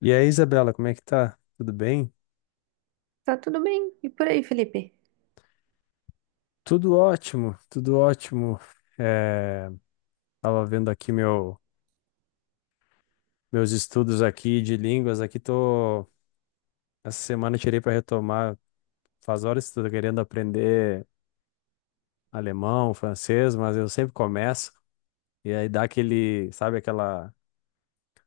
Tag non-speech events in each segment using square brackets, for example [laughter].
E aí, Isabela, como é que tá? Tudo bem? Tá tudo bem. E por aí, Felipe? Tudo ótimo, tudo ótimo. É, tava vendo aqui meus estudos aqui de línguas. Essa semana eu tirei para retomar. Faz horas que estou querendo aprender alemão, francês, mas eu sempre começo, e aí dá aquele, sabe, aquela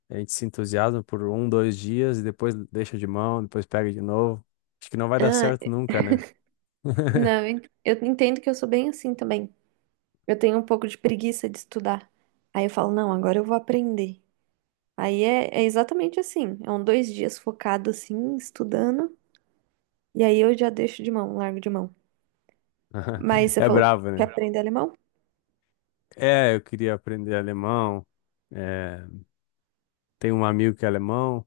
a gente se entusiasma por um, dois dias, e depois deixa de mão, depois pega de novo. Acho que não vai dar Ah, certo nunca, né? não, [laughs] eu entendo que eu sou bem assim também. Eu tenho um pouco de preguiça de estudar. Aí eu falo, não, agora eu vou aprender. Aí é exatamente assim. É um dois dias focado assim, estudando. E aí eu já deixo de mão, largo de mão. Mas você É falou que bravo, quer né? aprender alemão? É, eu queria aprender alemão. É, tem um amigo que é alemão,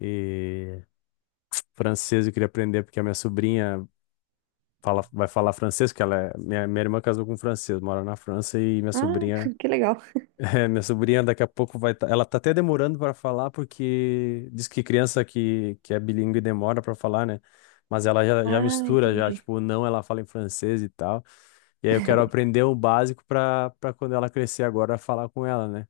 e francês eu queria aprender porque a minha sobrinha fala, vai falar francês, porque ela é, minha irmã casou com um francês, mora na França, e minha Ah, sobrinha. [laughs] que legal. [laughs] É, minha sobrinha daqui a pouco vai, ela tá até demorando para falar porque diz que criança que é bilíngue demora para falar, né? Mas ela já Ah, mistura já, entendi. tipo, o não, ela fala em francês e tal. E aí eu quero aprender o básico para quando ela crescer agora falar com ela, né?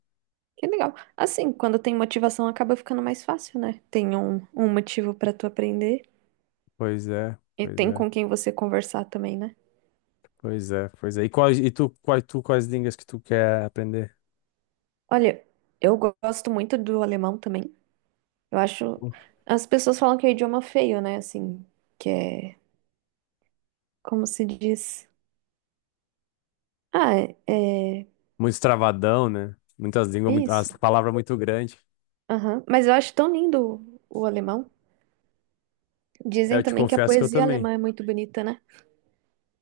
Que legal. Assim, quando tem motivação, acaba ficando mais fácil, né? Tem um motivo pra tu aprender. Pois é, E pois tem é. com quem você conversar também, né? Pois é, pois é. E, quais, e tu, quais línguas que tu quer aprender? Olha, gosto muito do alemão também. Eu acho. As pessoas falam que é o idioma feio, né? Assim, que é. Como se diz? Ah, é. é- Muito travadão, né? Muitas línguas, muito, Isso. as palavras muito grandes. Aham. Mas eu acho tão lindo o alemão. É, eu Dizem te também que a confesso que eu poesia também. alemã é muito bonita, né?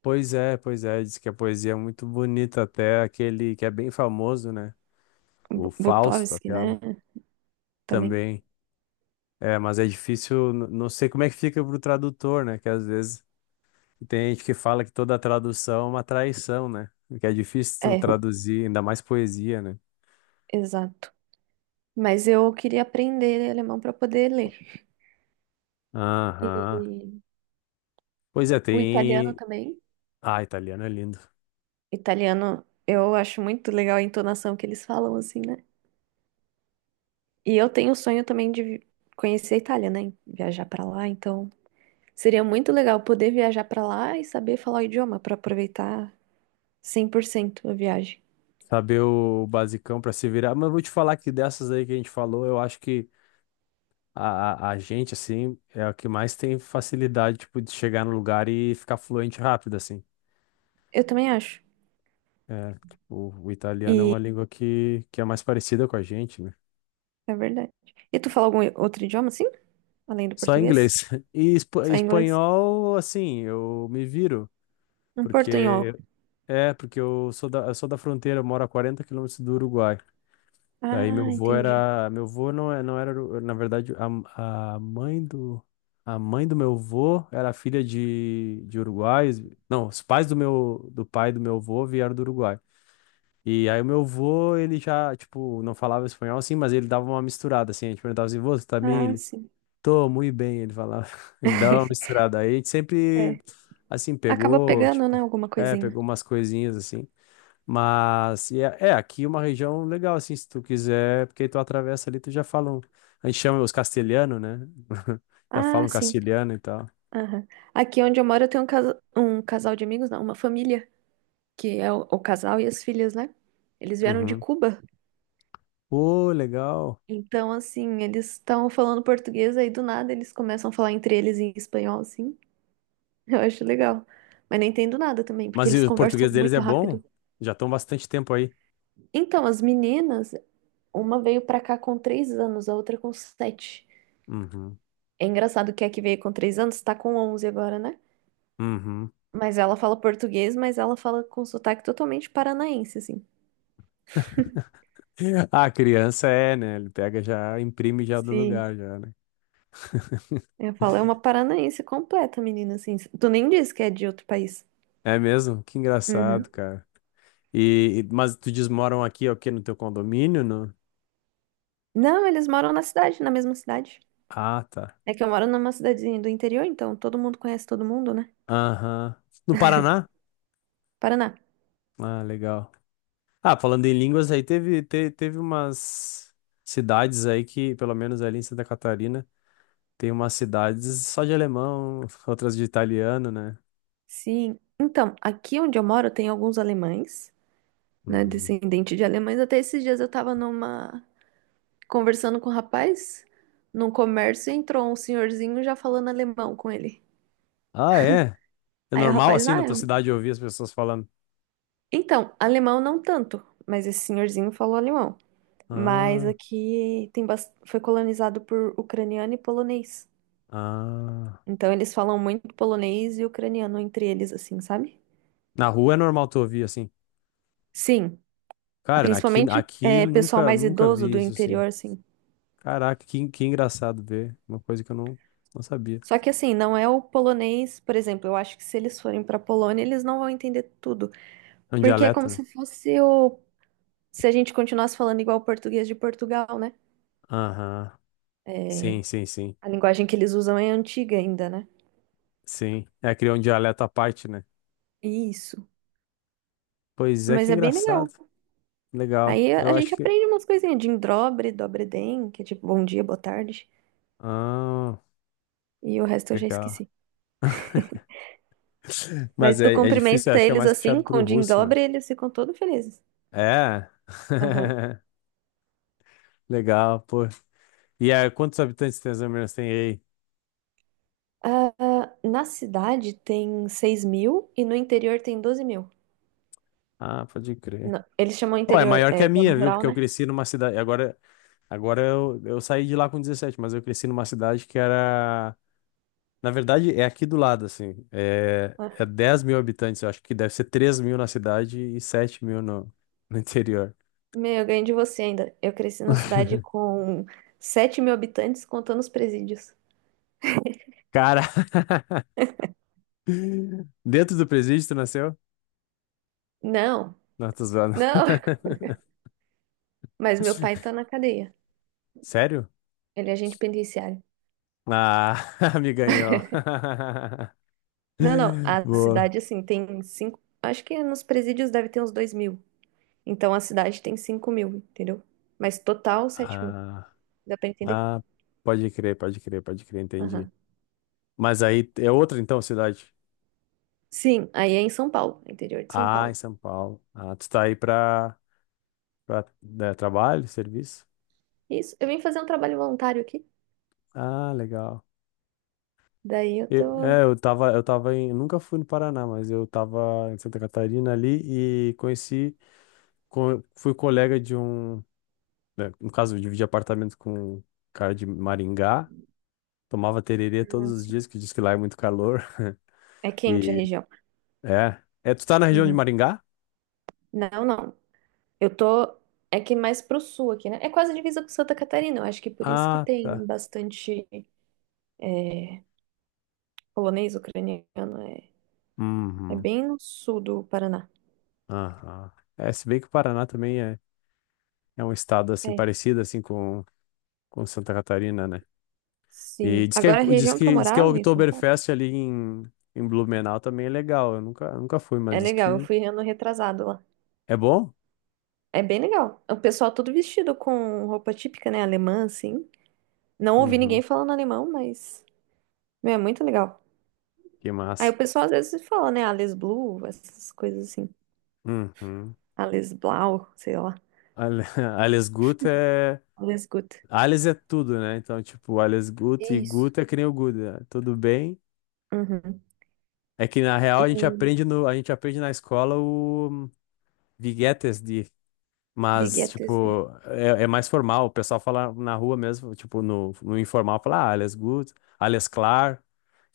Pois é, pois é. Diz que a poesia é muito bonita, até aquele que é bem famoso, né? O Bu- Fausto, Butowski, né? aquela, Também. também. É, mas é difícil. Não sei como é que fica pro tradutor, né? Que às vezes tem gente que fala que toda tradução é uma traição, né? Que é difícil tu É, traduzir, ainda mais poesia, né? exato. Mas eu queria aprender alemão para poder ler. Aham. E Pois é, o italiano tem. também. Ah, italiano é lindo. Italiano, eu acho muito legal a entonação que eles falam, assim, né? E eu tenho o sonho também conhecer a Itália, né? Viajar pra lá, então seria muito legal poder viajar pra lá e saber falar o idioma pra aproveitar 100% a viagem. Saber o basicão pra se virar. Mas eu vou te falar que dessas aí que a gente falou, eu acho que a gente, assim, é a que mais tem facilidade, tipo, de chegar no lugar e ficar fluente rápido, assim. Eu também acho. É, o italiano é E uma língua que é mais parecida com a gente, né? é verdade. E tu fala algum outro idioma assim? Além do Só inglês. português? [laughs] E Só inglês? espanhol, assim, eu me viro, Um portunhol. porque... É, porque eu sou da fronteira, eu moro a 40 quilômetros do Uruguai. Daí meu Ah, avô entendi. era, meu avô não, não era, na verdade, a, a mãe do, a mãe do meu avô era filha de uruguaios. Não, os pais do pai do meu avô vieram do Uruguai. E aí o meu avô, ele já, tipo, não falava espanhol assim, mas ele dava uma misturada assim. A gente perguntava assim, "Vô, você tá bem?" Ah, Ele, sim. tô, muito bem, ele falava. [laughs] Ele dava uma [laughs] misturada. Aí a gente sempre, É. assim, Acaba pegou, pegando, né, tipo, alguma coisinha. pegou umas coisinhas assim. Mas e aqui é uma região legal, assim, se tu quiser, porque tu atravessa ali, tu já falam. A gente chama os castelhanos, né? [laughs] Já Ah, falam sim. castelhano e tal. Aham. Aqui onde eu moro, eu tenho um, casa, um casal de amigos, não, uma família que é o casal e as filhas, né? Eles vieram de Uhum. Cuba. Pô, legal. Então, assim, eles estão falando português, aí do nada eles começam a falar entre eles em espanhol, assim. [laughs] Eu acho legal. Mas nem entendo nada também, porque Mas e eles o conversam português deles muito é bom? rápido. Já estão bastante tempo aí. Então, as meninas, uma veio pra cá com 3 anos, a outra com sete. Uhum. É engraçado que a que veio com 3 anos tá com 11 agora, né? Uhum. Mas ela fala português, mas ela fala com sotaque totalmente paranaense, assim. [laughs] A criança é, né? Ele pega já, imprime já do Sim. lugar, já, né? Eu falo, é uma [laughs] paranaense completa, menina, assim. Tu nem diz que é de outro país. É mesmo? Que Uhum. engraçado, cara. E, mas tu diz, moram aqui, é o quê? No teu condomínio, no... Não, eles moram na cidade, na mesma cidade. Ah, tá. É que eu moro numa cidadezinha do interior, então todo mundo conhece todo mundo, né? Aham. No Paraná? Paraná. Ah, legal. Ah, falando em línguas, aí teve, teve umas cidades aí que, pelo menos ali em Santa Catarina, tem umas cidades só de alemão, [laughs] outras de italiano, né? Sim. Então, aqui onde eu moro tem alguns alemães, né? Uhum. Descendente de alemães. Até esses dias eu tava numa, conversando com um rapaz num comércio e entrou um senhorzinho já falando alemão com ele. Ah, é? É Aí o normal rapaz, assim ah, na tua cidade ouvir as pessoas falando? então, alemão não tanto, mas esse senhorzinho falou alemão. Mas Ah, aqui tem bas, foi colonizado por ucraniano e polonês. ah. Então eles falam muito polonês e ucraniano entre eles, assim, sabe? Na rua é normal tu ouvir assim. Sim, Cara, aqui, principalmente aqui pessoal nunca, mais nunca idoso vi do isso assim. interior, assim. Caraca, que engraçado ver. Uma coisa que eu não, não sabia. Só que assim, não é o polonês, por exemplo, eu acho que se eles forem pra Polônia, eles não vão entender tudo, É um porque é dialeto, como né? se fosse o se a gente continuasse falando igual o português de Portugal, né? Aham. É, Sim, sim, sim. a linguagem que eles usam é antiga ainda, né? Sim. É, criou um dialeto à parte, né? Isso. Pois é, Mas que é bem legal. engraçado. Legal. Aí a Eu a gente acho que... aprende umas coisinhas de indrobre, dobre den, que é tipo bom dia, boa tarde, Ah, e o resto eu já legal. esqueci. [laughs] Mas Mas tu é difícil, eu cumprimenta acho que é eles mais assim, puxado com pro o em russo, né? dobra, e eles ficam todos felizes. É. Aham. [laughs] Legal, pô. E aí, quantos habitantes tem as Minas tem aí? Ah, ah, na cidade tem 6.000 e no interior tem 12.000. Ah, pode crer. Não, eles chamam Pô, é interior, maior que a zona minha, viu? rural, Porque eu né? cresci numa cidade. Agora, agora eu saí de lá com 17, mas eu cresci numa cidade que era... Na verdade, é aqui do lado, assim. É Aham. 10 mil habitantes, eu acho que deve ser 3 mil na cidade e 7 mil no interior. Meu, eu ganhei de você ainda. Eu cresci na cidade [laughs] com 7.000 habitantes, contando os presídios. Cara, [laughs] dentro do presídio tu nasceu? Não, Não, tô zoando. não. [laughs] Mas meu pai [laughs] tá na cadeia. Sério? Ele é agente penitenciário. Ah, [laughs] me ganhou. [laughs] Não, não. A Boa. cidade, assim, tem cinco. Acho que nos presídios deve ter uns 2.000. Então a cidade tem 5.000, entendeu? Mas total 7.000. Ah, Dá pra entender? ah, pode crer, pode crer, pode crer, entendi. Aham. Mas aí é outra, então, cidade? Sim, aí é em São Paulo, interior de São Ah, em Paulo. São Paulo. Ah, tu tá aí pra... Pra, né, trabalho, serviço? Isso. Eu vim fazer um trabalho voluntário aqui. Ah, legal. Daí eu Eu, tô. é, eu tava, eu tava em, nunca fui no Paraná, mas eu tava em Santa Catarina ali, e conheci, fui colega de um, né, no caso, eu dividi apartamento com um cara de Maringá, tomava tererê todos os Nossa. dias, que diz que lá é muito calor. [laughs] É quente a E, região. Tu tá na região de Uhum. Maringá? Não, não. Eu tô. É que mais pro sul aqui, né? É quase divisa com Santa Catarina. Eu acho que por isso que Ah, tem tá. bastante é, polonês, ucraniano. É, é Uhum, bem no sul do Paraná. aham. É, se bem que o Paraná também é um estado, assim, É. parecido, assim, com Santa Catarina, né? E Sim. diz que, é, Agora a região que eu diz que a morava em São Paulo. Oktoberfest ali em, Blumenau também é legal. Eu nunca fui, mas É diz legal, eu que fui ano retrasado lá. é bom? É bem legal. O pessoal todo vestido com roupa típica, né? Alemã, assim. Não ouvi ninguém Uhum, falando alemão, mas. Meu, é muito legal. que Aí massa. o pessoal às vezes fala, né? Alles Blue, essas coisas assim. Uhum. Alles Blau, sei lá. Ale- [laughs] Alles Gut é. Alles Gut. Alles é tudo, né? Então, tipo, Alles Gut, e Isso. Gut é que nem o Gut, né? Tudo bem. Uhum. É que na real E a gente aprende no, a gente aprende na escola o Wie geht es dir? Wie Mas, geht es dir? tipo, é mais formal. O pessoal fala na rua mesmo, tipo, no informal, fala, ah, alles gut, alles klar.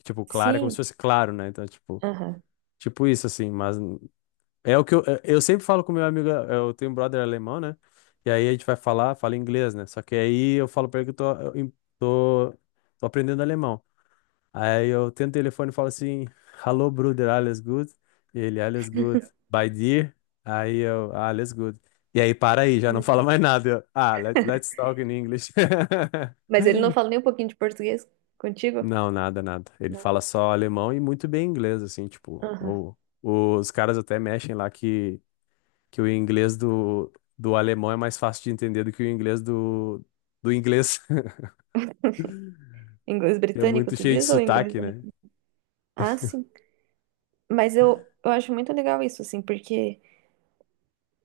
Tipo, claro é como se Sim. fosse claro, né? Então, tipo, Aham. tipo isso, assim. Mas é o que eu sempre falo com meu amigo, eu tenho um brother alemão, né? E aí a gente vai falar, fala inglês, né? Só que aí eu falo pra ele que eu tô, eu em- tô, tô aprendendo alemão. Aí eu tento o telefone e falo assim, "Hello, brother, alles good?" Ele, "alles good, [laughs] by dear?" Aí eu, ah, alles good. E aí para aí, já não Alles fala Gut. mais nada. Eu, ah, let's talk in English. [laughs] Mas ele não fala nem um pouquinho de português contigo? Não, nada, nada. Ele Não. fala só alemão e muito bem inglês, assim, tipo, Aham. Os caras até mexem lá que o inglês do alemão é mais fácil de entender do que o inglês do inglês, [laughs] Inglês que é britânico, muito tu cheio de diz? Ou sotaque, inglês né? americano? Ah, sim. Mas eu acho muito legal isso, assim, porque.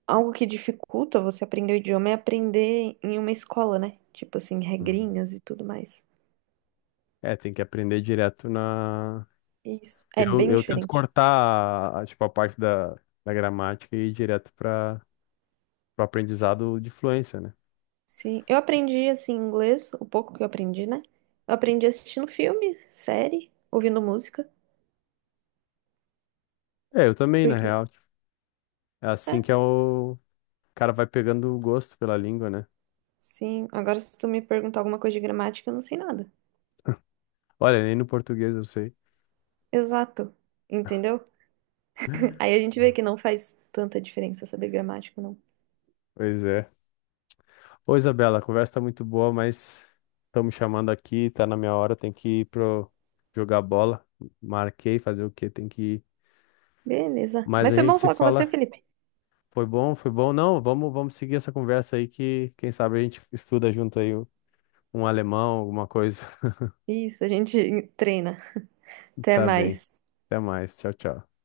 Algo que dificulta você aprender o idioma é aprender em uma escola, né? Tipo assim, Uhum. regrinhas e tudo mais. É, tem que aprender direto na... Isso. É Eu, bem eu tento diferente. cortar, tipo, a parte da gramática, e ir direto para o aprendizado de fluência, né? Sim. Eu aprendi, assim, inglês, o pouco que eu aprendi, né? Eu aprendi assistindo filme, série, ouvindo música. É, eu também, na Porque. real, tipo, é É, assim que é o cara vai pegando o gosto pela língua, né? sim. Agora, se tu me perguntar alguma coisa de gramática, eu não sei nada. Olha, nem no português eu sei. Exato. Entendeu? [laughs] [laughs] Aí a gente vê que não faz tanta diferença saber gramática, não. Pois é. Ô, Isabela, a conversa tá muito boa, mas estão me chamando aqui, tá na minha hora, tem que ir pro jogar bola. Marquei, fazer o quê? Tem que ir. Beleza. Mas Mas a foi gente bom se falar com você, fala. Felipe. Foi bom, foi bom. Não, vamos, vamos seguir essa conversa aí, que quem sabe a gente estuda junto aí um alemão, alguma coisa. Isso, a gente [laughs] treina. [laughs] Até Tá bem. mais. Até mais. Tchau, tchau.